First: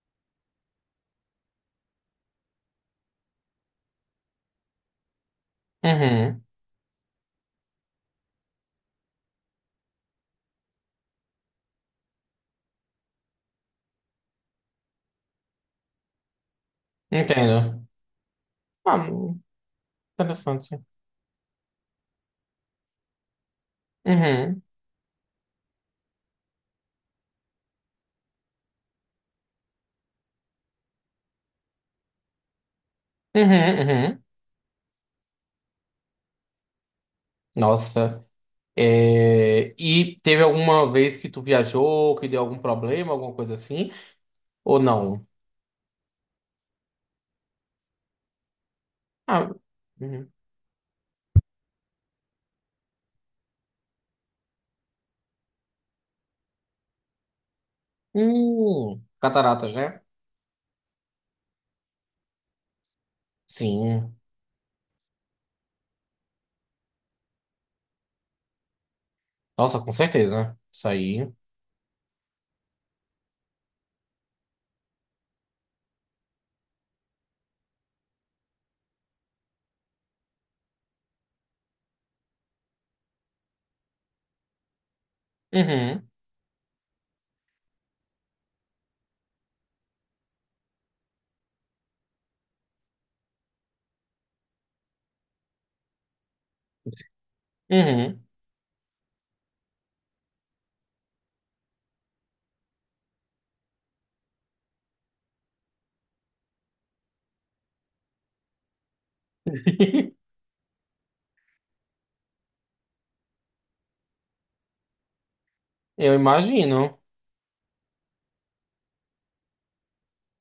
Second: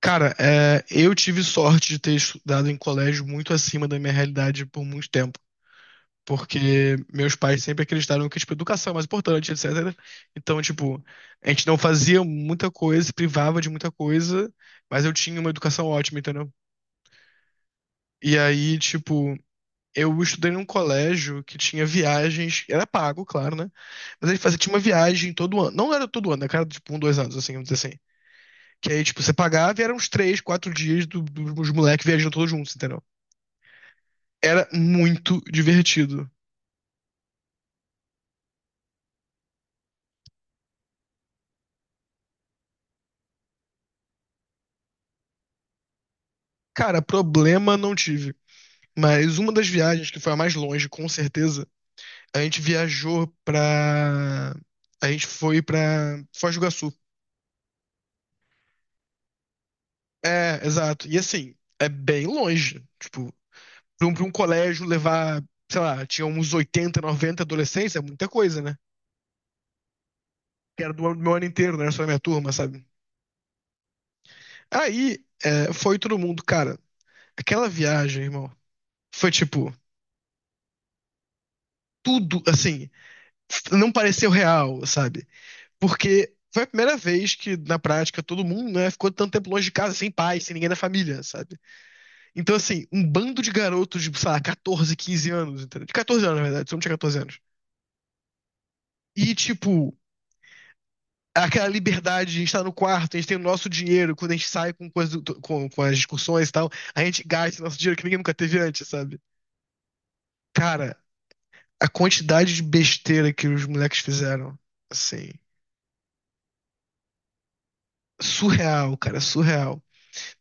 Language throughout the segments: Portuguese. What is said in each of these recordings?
Cara, eu tive sorte de ter estudado em colégio muito acima da minha realidade por muito tempo, Uhum, porque meus pais sempre acreditaram que, tipo, educação é mais importante, etc. Então, tipo, a gente não fazia muita coisa, se privava de muita coisa, mas eu tinha uma educação ótima, entendeu? entendo. E aí, Ah, tipo, eu estudei num interessante. colégio que tinha viagens, era pago, claro, né? Mas ele fazia, Uhum, tinha uma viagem todo ano, não era todo ano, né? Cara, tipo, um, dois anos, assim, vamos dizer assim. Que aí, tipo, você pagava e eram uns 3, 4 dias dos moleques viajando todos juntos, entendeu? uhum, uhum. Era muito divertido. Nossa. E teve alguma vez que tu viajou, que deu algum problema, alguma coisa assim? Ou não? Cara, problema não tive. Mas Ah, uma das viagens que foi uhum. a mais longe, com certeza, a gente viajou pra. A gente foi pra Foz do Iguaçu. Cataratas, né? É, exato. E assim, é bem longe. Tipo, pra um, Sim. pra um colégio levar, sei lá, tinha uns 80 90 adolescentes, é muita coisa, né? Nossa, com certeza. Que Isso era do aí. meu ano inteiro, não era só da minha turma, sabe? Aí, foi todo mundo, cara. Aquela viagem, irmão, foi tipo, tudo, assim, não pareceu real, sabe? Uhum, Porque foi a primeira vez que, na prática, todo mundo, né, ficou tanto tempo longe de casa, sem pai, sem ninguém da família, sabe? Então, assim, um bando de garotos de, sei lá, 14, 15 anos, entendeu? De 14 anos, na verdade, se não tinha 14 anos. uhum. E, tipo, aquela liberdade, a gente tá no quarto, a gente tem o nosso dinheiro, quando a gente sai com, coisa, com as discussões e tal, a gente gasta o nosso dinheiro que ninguém nunca teve antes, sabe? Cara, a quantidade de besteira que os moleques fizeram, assim, Eu imagino. surreal, cara, surreal.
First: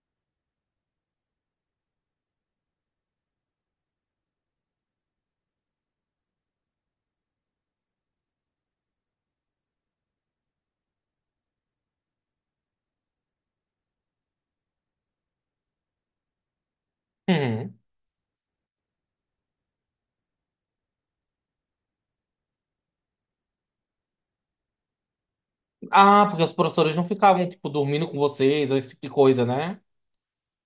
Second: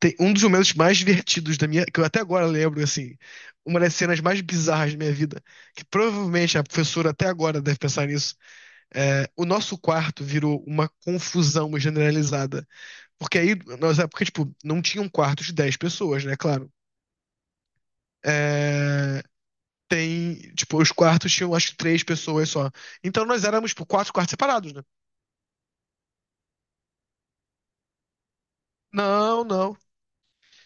Tem um dos momentos mais divertidos da minha, que eu até agora lembro, assim, uma das cenas mais bizarras da minha vida, que provavelmente a professora até agora deve pensar nisso, o nosso quarto virou uma confusão generalizada, porque aí, nós é porque tipo, não tinha um quarto de 10 pessoas, né, claro. Uhum. É, tem, tipo, os quartos tinham acho que 3 pessoas só. Então nós éramos, tipo, quatro quartos separados, né? Ah, porque os professores não ficavam, tipo, dormindo com vocês, ou esse tipo de Não, coisa, não. né?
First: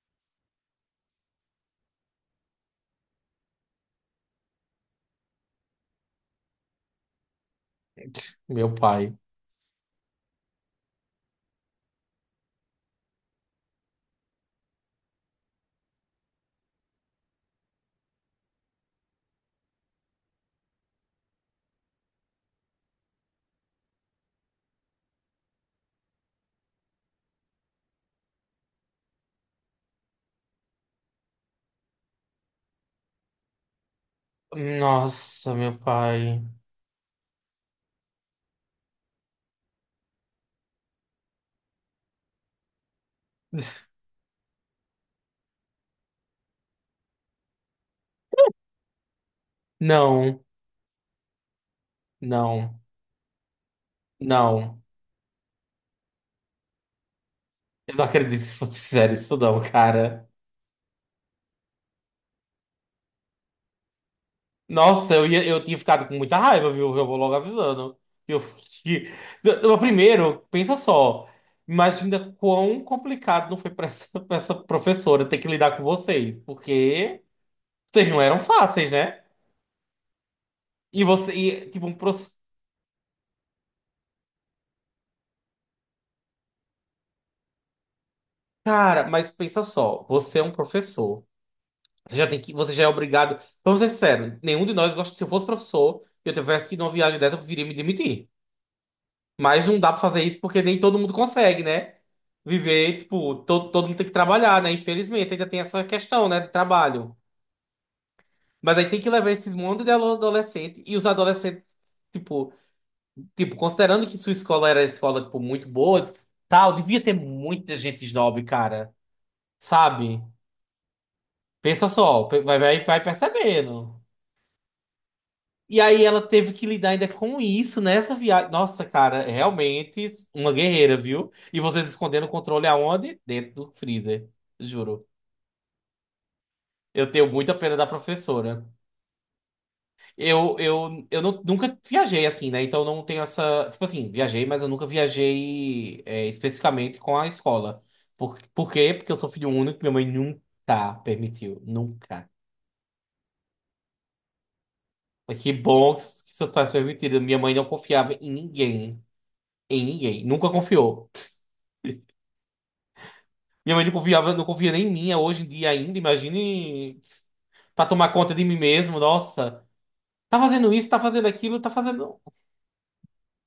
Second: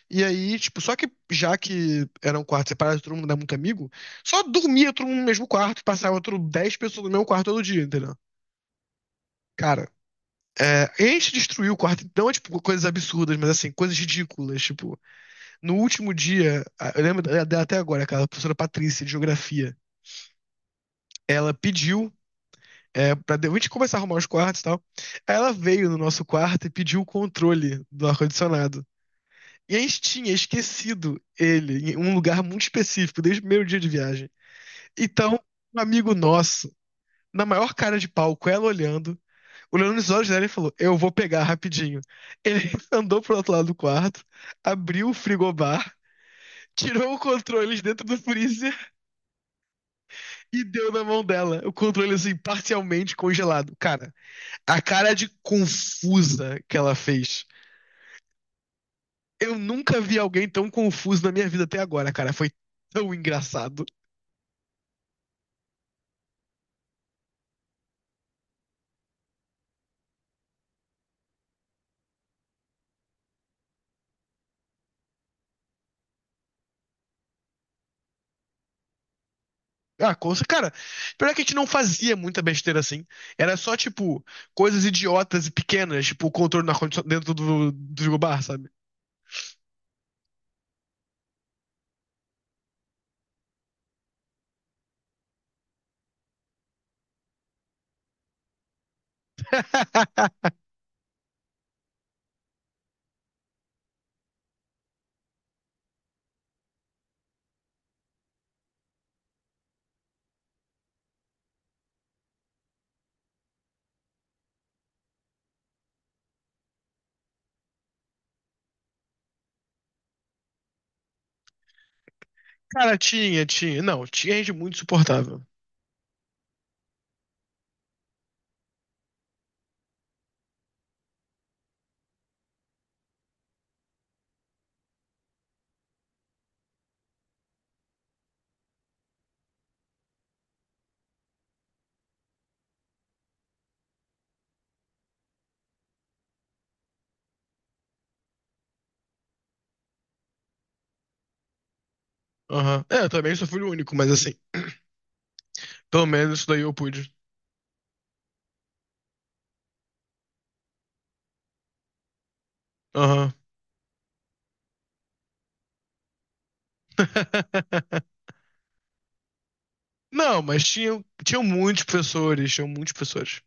E aí, tipo, só que já que era um quarto separado, todo mundo era muito amigo, só dormia todo mundo no mesmo quarto, passava outro 10 pessoas no mesmo quarto todo dia, entendeu? Meu pai. Cara, a gente destruiu o quarto, não é tipo coisas absurdas, mas assim, coisas ridículas. Tipo, no último dia, eu lembro dela até agora, aquela professora Patrícia de Geografia, ela pediu a gente começar a arrumar os quartos e tal. Aí ela veio no nosso quarto e pediu o controle do ar-condicionado. E a gente tinha esquecido ele em um lugar muito específico, desde o primeiro dia de viagem. Então, Nossa, meu um amigo pai. nosso, na maior cara de palco ela olhando, olhando nos olhos dela e falou: Eu vou pegar rapidinho. Ele andou pro outro lado do quarto, abriu o frigobar, tirou o controle de dentro do freezer Não, e deu na mão dela. O controle, assim, não, parcialmente congelado. Cara, a não. cara de confusa que ela fez. Eu não acredito se fosse sério isso Eu não, nunca vi cara. alguém tão confuso na minha vida até agora, cara. Foi tão engraçado. Nossa, eu ia, eu tinha ficado com muita raiva, viu? Eu vou logo avisando. Eu, que- Primeiro, pensa só. Imagina quão complicado não foi pra essa, pra essa professora ter que lidar com vocês, porque vocês não eram fáceis, né? Ah, cara, E pior é você, que a gente não e, tipo, um fazia professor. muita besteira assim. Era só, tipo, coisas idiotas e pequenas, tipo, o controle do ar-condicionado dentro do frigobar, sabe? Cara, mas pensa só, você é um professor. Você já tem que, você já é obrigado. Vamos ser sinceros, nenhum de nós gosta. Se eu fosse professor e eu tivesse que ir numa viagem dessa, eu preferia me demitir. Mas não dá pra fazer isso porque nem todo mundo consegue, né? Viver, tipo, todo mundo tem que trabalhar, né? Infelizmente, ainda tem essa questão, né, de trabalho. Mas aí tem que levar esses monte de adolescente e os adolescentes, tipo, tipo, considerando que sua escola era escola, tipo, muito boa, tal, devia ter muita gente snob, cara. Sabe? Pensa só, vai, Cara, vai tinha, tinha. percebendo. Não, tinha gente muito suportável. E aí ela teve que lidar ainda com isso nessa viagem. Nossa, cara, é realmente uma guerreira, viu? E vocês escondendo o controle aonde? Dentro do freezer, juro. Eu tenho muita pena da professora. Nunca viajei assim, né? Então não tenho essa. Tipo assim, viajei, mas eu nunca viajei especificamente com a escola. Por quê? Porque eu sou filho único, minha mãe nunca permitiu. Nunca. Aham. É, eu também sou filho único, mas assim, Mas que bom que pelo menos isso seus daí pais eu pude. permitiram. Minha mãe não confiava em ninguém. Em ninguém. Nunca confiou. Aham. Minha mãe não confiava, não confia nem em mim é hoje em dia ainda, imagine pra tomar conta de mim mesmo, nossa. Tá Não, mas fazendo isso, tá tinham, fazendo tinham aquilo, tá muitos fazendo. professores, tinham muitos professores.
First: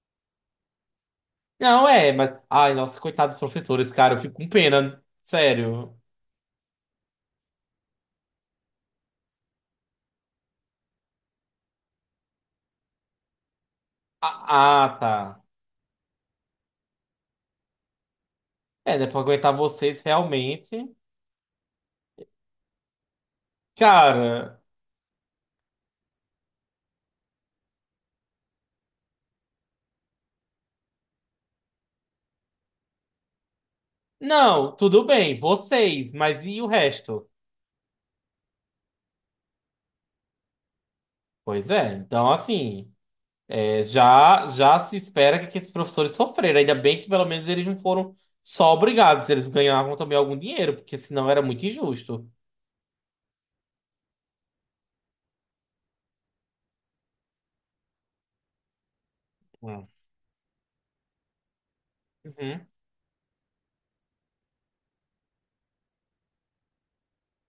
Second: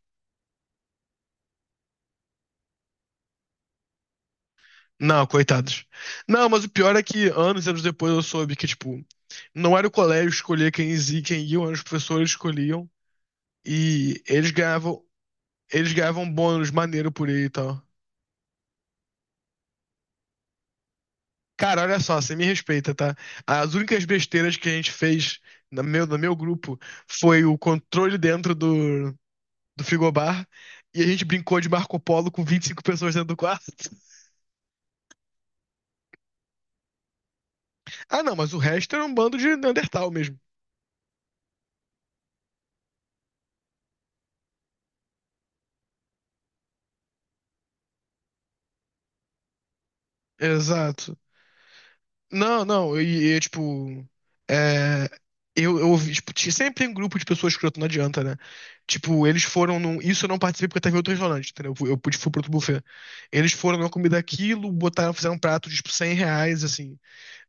Não, é, mas. Ai, nossa, coitados dos professores, cara, eu fico com pena, Não, coitados. sério. Não, mas o pior é que anos e anos depois eu soube que, tipo, não era o colégio que escolhia quem ia, eram os professores que escolhiam. E Ah, ah, tá. eles ganhavam bônus maneiro por aí e tal. É, né, pra aguentar vocês realmente. Cara, olha só, você me respeita, tá? As únicas besteiras Cara, que a gente fez no meu grupo foi o controle dentro do frigobar e a gente brincou de Marco Polo com 25 pessoas dentro do quarto. não, tudo bem, vocês, mas e o resto? Ah, não, mas o resto era um bando de Neandertal mesmo. Pois é, então assim. É, já, já se espera que esses professores sofreram. Ainda bem que pelo menos eles não foram só obrigados, eles ganhavam também algum dinheiro, porque Exato. senão era muito injusto. Não, não, tipo. É, eu ouvi, tipo, sempre tem um grupo de pessoas escroto, não adianta, né? Tipo, eles foram Hum. num. Isso eu não participei porque eu tava em outro restaurante, entendeu? Eu, eu pude fui pro outro Uhum. buffet. Eles foram numa comida aquilo, botaram, fizeram um prato de tipo, R$ 100, assim.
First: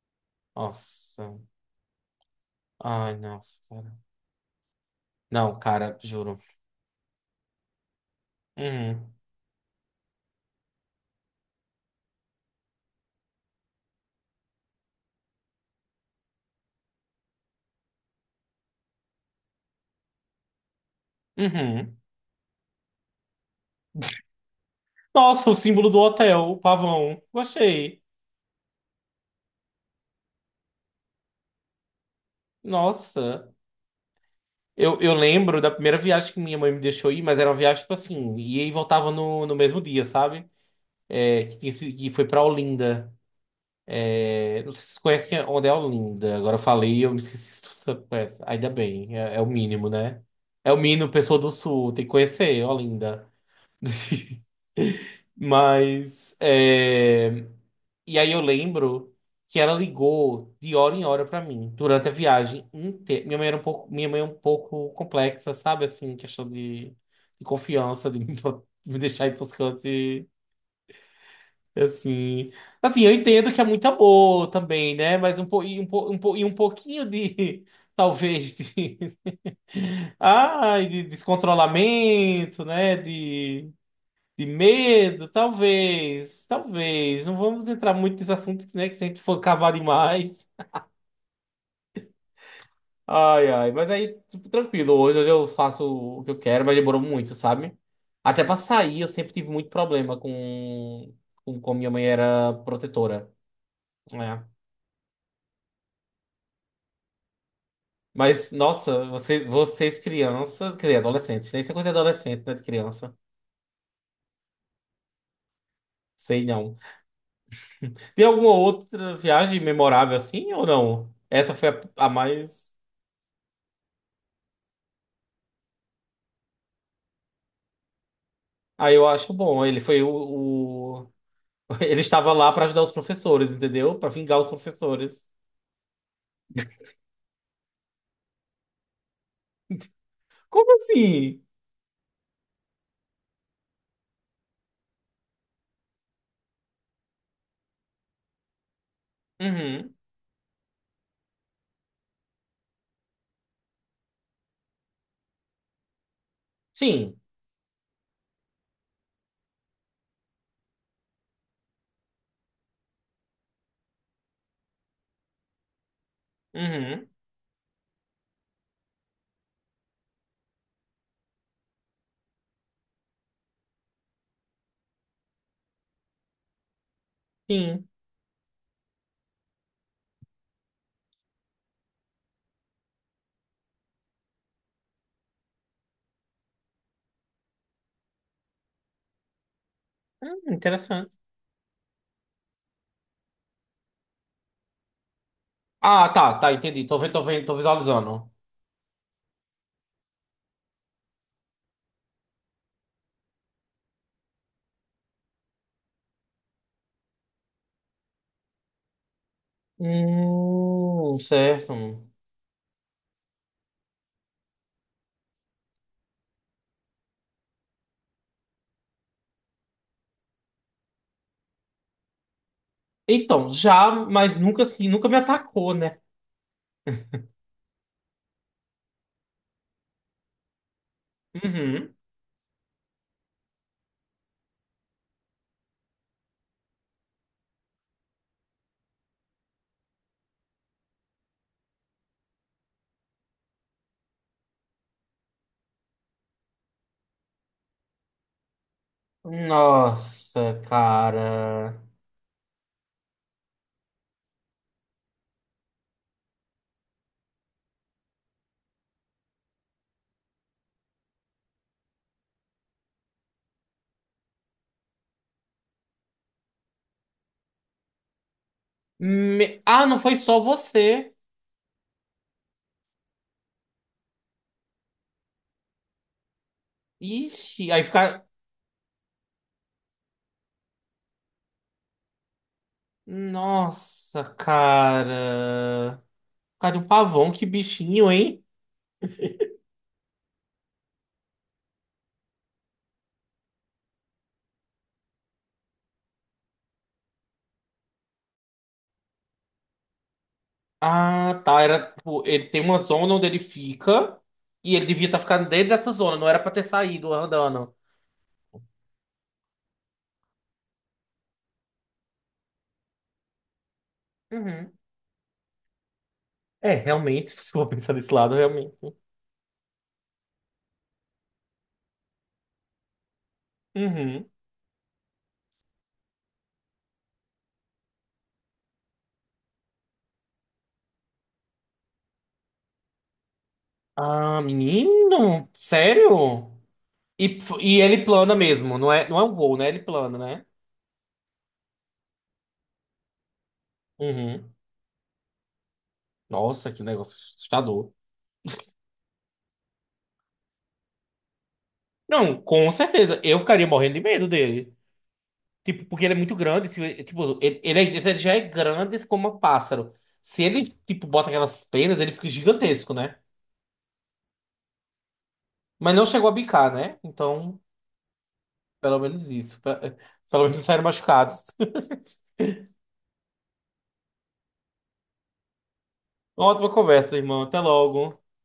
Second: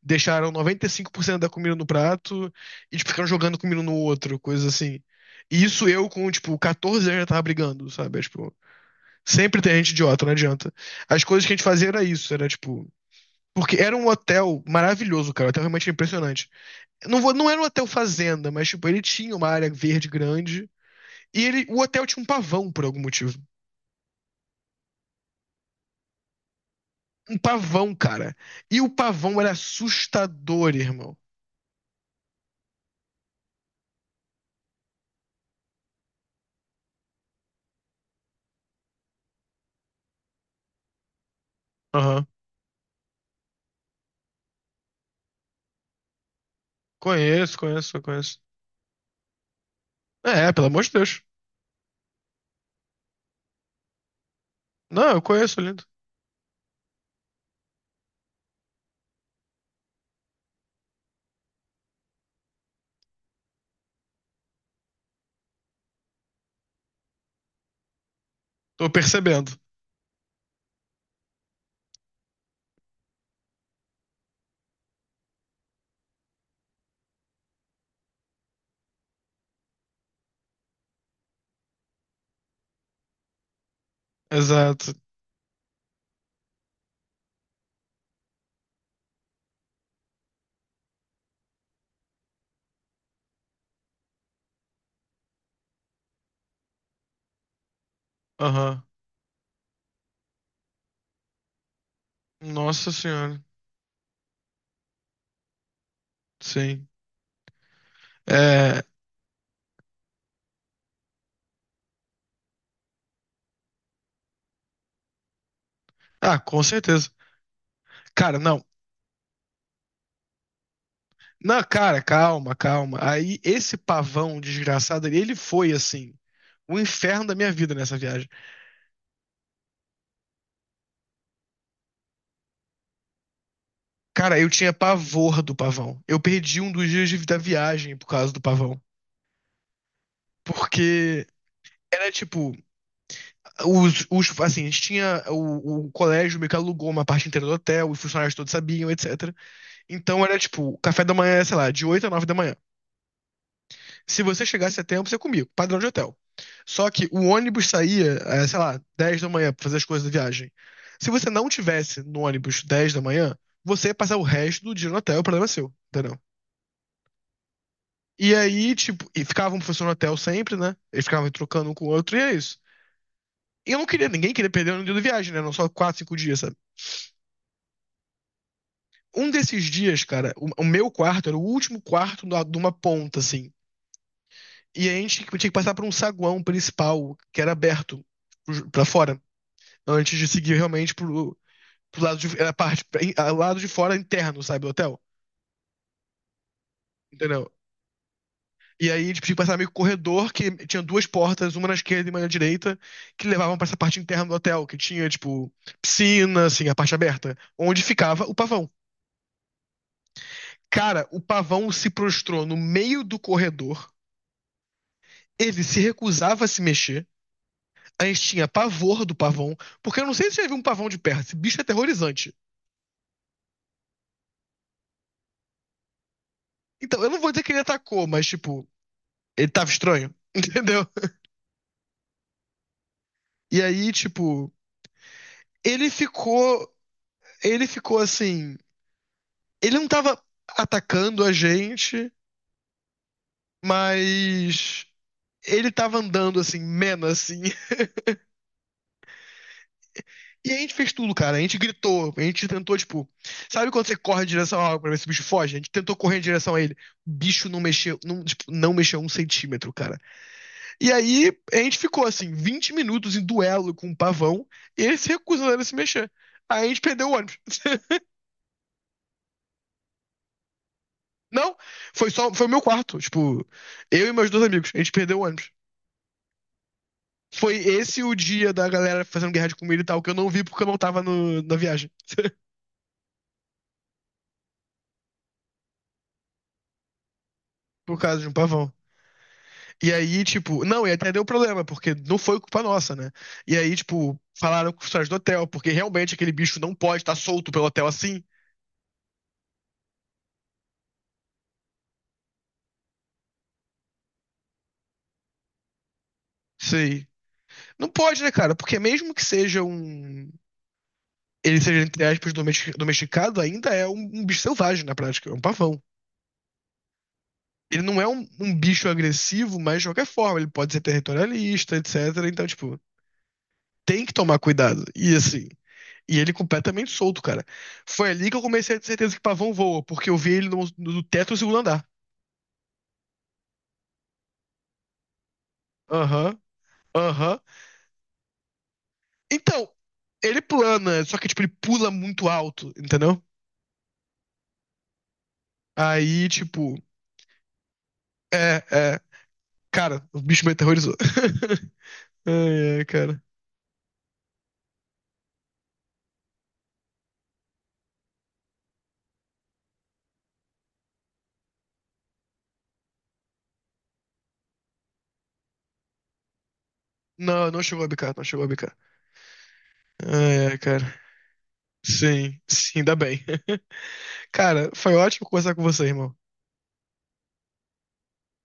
Deixaram noventa e cinco por Nossa. cento da comida no prato e tipo, Ai, ficaram jogando nossa, comida um cara. no outro, coisa assim. Não, E isso cara, eu com, juro. tipo, 14 anos já tava brigando, sabe? É, tipo, Uhum. sempre tem gente idiota, não adianta. As coisas que a gente fazia era isso, era tipo. Porque era um hotel maravilhoso, cara. O hotel realmente era impressionante. Não, não era um hotel fazenda, mas, tipo, ele tinha uma área verde grande. E ele, o Uhum. hotel tinha um pavão, por algum motivo. Nossa, o símbolo do hotel, o pavão. Um pavão, Gostei. cara. E o pavão era assustador, irmão. Nossa. Eu lembro da primeira viagem que minha mãe me deixou ir, mas era uma viagem, tipo assim, ia e voltava no, no mesmo dia, sabe? É, que, que foi Aham. pra Olinda. É, não sei se vocês conhecem é onde é Olinda. Agora eu falei, eu me esqueci Conheço, se você conheço, eu conheço. conhece. Ainda bem, é, é o mínimo, né? É, pelo É o amor de mínimo, Deus. pessoa do Sul, tem que conhecer Olinda. Não, eu conheço, lindo. Mas, é, e aí eu lembro que ela ligou de hora em hora pra mim, durante a viagem inteira. Minha mãe era um pouco, minha mãe é um pouco complexa, sabe? Assim, questão de confiança, de me, Tô me deixar ir percebendo. pros cantos. Assim, assim, eu entendo que é muito amor também, né? Mas e e um pouquinho de, talvez, de, ai, de descontrolamento, né? De Exato. medo, talvez, talvez. Não vamos entrar muito nesse assunto, né? Que se a gente for cavar demais. Ai, ai, mas aí, tipo, tranquilo, hoje, hoje eu faço o que eu quero, mas demorou muito, sabe? Até pra Aham. sair, eu sempre tive muito problema com como minha mãe era Nossa protetora. senhora. Né? Sim. Mas, É. nossa, vocês, vocês crianças, quer dizer, adolescentes, né? Isso é coisa de adolescente, né? De criança. Ah, Sei com não. certeza. Tem Cara, alguma não. outra viagem memorável assim ou não? Essa Não, foi cara, a calma, mais. calma. Aí esse pavão desgraçado ali, ele foi assim, o inferno da minha vida nessa viagem. Ah, eu acho bom. Ele foi o. Ele estava lá para ajudar os professores, entendeu? Para Cara, vingar os eu tinha professores. pavor do pavão. Eu perdi um dos dias da viagem por causa do pavão. Como Porque assim? era tipo, os assim, a gente tinha o colégio meio que alugou uma parte inteira do hotel, os funcionários todos sabiam, etc. Uhum. Então era tipo, café da manhã, sei lá, de 8 a 9 da manhã. Se você chegasse a tempo, você comia, padrão de hotel. Só que Sim. o ônibus saía, sei lá, 10 da manhã pra fazer as coisas da viagem. Se você não tivesse no ônibus 10 da manhã, você ia passar o resto do dia no hotel, o problema é seu, entendeu? Uhum. E aí, tipo, e ficava um professor no hotel sempre, né? Eles ficavam trocando um com o outro, e é isso. E eu não queria, ninguém queria perder um dia de viagem, né? Não só 4, 5 dias, sabe? Sim. Um desses dias, cara, o meu quarto era o último quarto de uma ponta, assim. E a gente tinha que passar por um saguão principal, que era aberto pra fora, né? Antes de seguir realmente Interessante. pro lado de. Era parte. Lado de fora interno, sabe, do hotel. Ah, tá, tá, entendi. Tô vendo, tô vendo, Entendeu? tô visualizando. E aí eles tinham que passar meio que um corredor que tinha duas portas, uma na esquerda e uma na direita, que levavam pra essa parte interna do hotel, que tinha, tipo, piscina, assim, a parte aberta, onde ficava o pavão. Cara, o pavão Certo. se prostrou no meio do corredor, ele se recusava a se mexer, a gente tinha pavor do pavão, porque eu não sei se você já viu um pavão de perto, esse bicho é aterrorizante. Então, já, mas nunca assim, nunca me atacou, né? Então, eu não vou dizer que ele atacou, mas, tipo, ele tava estranho, entendeu? Uhum. E aí, tipo, ele ficou. Ele ficou assim. Ele não tava atacando a gente, mas. Ele tava andando assim, mena assim. E a Nossa, gente fez tudo, cara. A gente cara. gritou, a gente tentou, tipo. Sabe quando você corre em direção a algo pra ver se o bicho foge? A gente tentou correr em direção a ele. O bicho não mexeu, não, tipo, não mexeu um centímetro, cara. E aí a gente ficou assim, 20 minutos em duelo com o pavão, e ele se recusando a se mexer. Aí a gente perdeu o ônibus. Ah, não foi só você. Não, foi só, foi o meu quarto, tipo, eu e meus dois amigos, a gente perdeu o ônibus. Foi Ixi, aí esse o fica. dia da galera fazendo guerra de comida e tal, que eu não vi porque eu não tava na viagem, Nossa, cara. Cara, um pavão, que por bichinho, causa de um hein? pavão. E aí, tipo, não, e até deu problema, porque não foi culpa nossa, né? E aí, tipo, falaram com os caras do hotel, porque realmente aquele bicho não pode estar solto pelo hotel assim. Ah, tá. Era, tipo, ele tem uma zona onde ele fica. E ele devia estar ficando dentro dessa zona. Não era pra ter Sei. saído andando. Não pode, né, cara? Porque mesmo que seja um. Ele seja, entre aspas, domesticado, ainda é um, um bicho Uhum. selvagem na prática, é um pavão. É, realmente, se for Ele pensar não é desse um, lado, um bicho realmente. agressivo, mas de qualquer forma, ele pode ser territorialista, etc. Então, tipo, tem que Uhum. tomar cuidado. E assim, e ele é completamente solto, cara. Foi ali que eu comecei a ter certeza que pavão voa, porque eu vi ele no teto do segundo andar. Ah, menino? Aham, Sério? Aham. E ele plana mesmo, não é, não é um voo, né? Então, Ele plana, ele né? plana, só que, tipo, ele pula muito alto, entendeu? Uhum. Aí, Nossa, tipo, que negócio assustador. é, é. Cara, o bicho me aterrorizou. Não, com Ai, ai, certeza. cara. Eu ficaria morrendo de medo dele. Tipo, porque ele é muito grande. Tipo, ele já é grande como um pássaro. Se ele, tipo, bota aquelas penas, ele fica gigantesco, né? Mas não chegou a bicar, né? Não, Então, não chegou a bicar, não chegou a bicar. pelo menos isso. Pelo Ai, ai, menos cara. saíram machucados. Sim, sim, ainda bem. Cara, foi ótimo conversar com você, irmão. Uma ótima conversa, irmão. Até logo.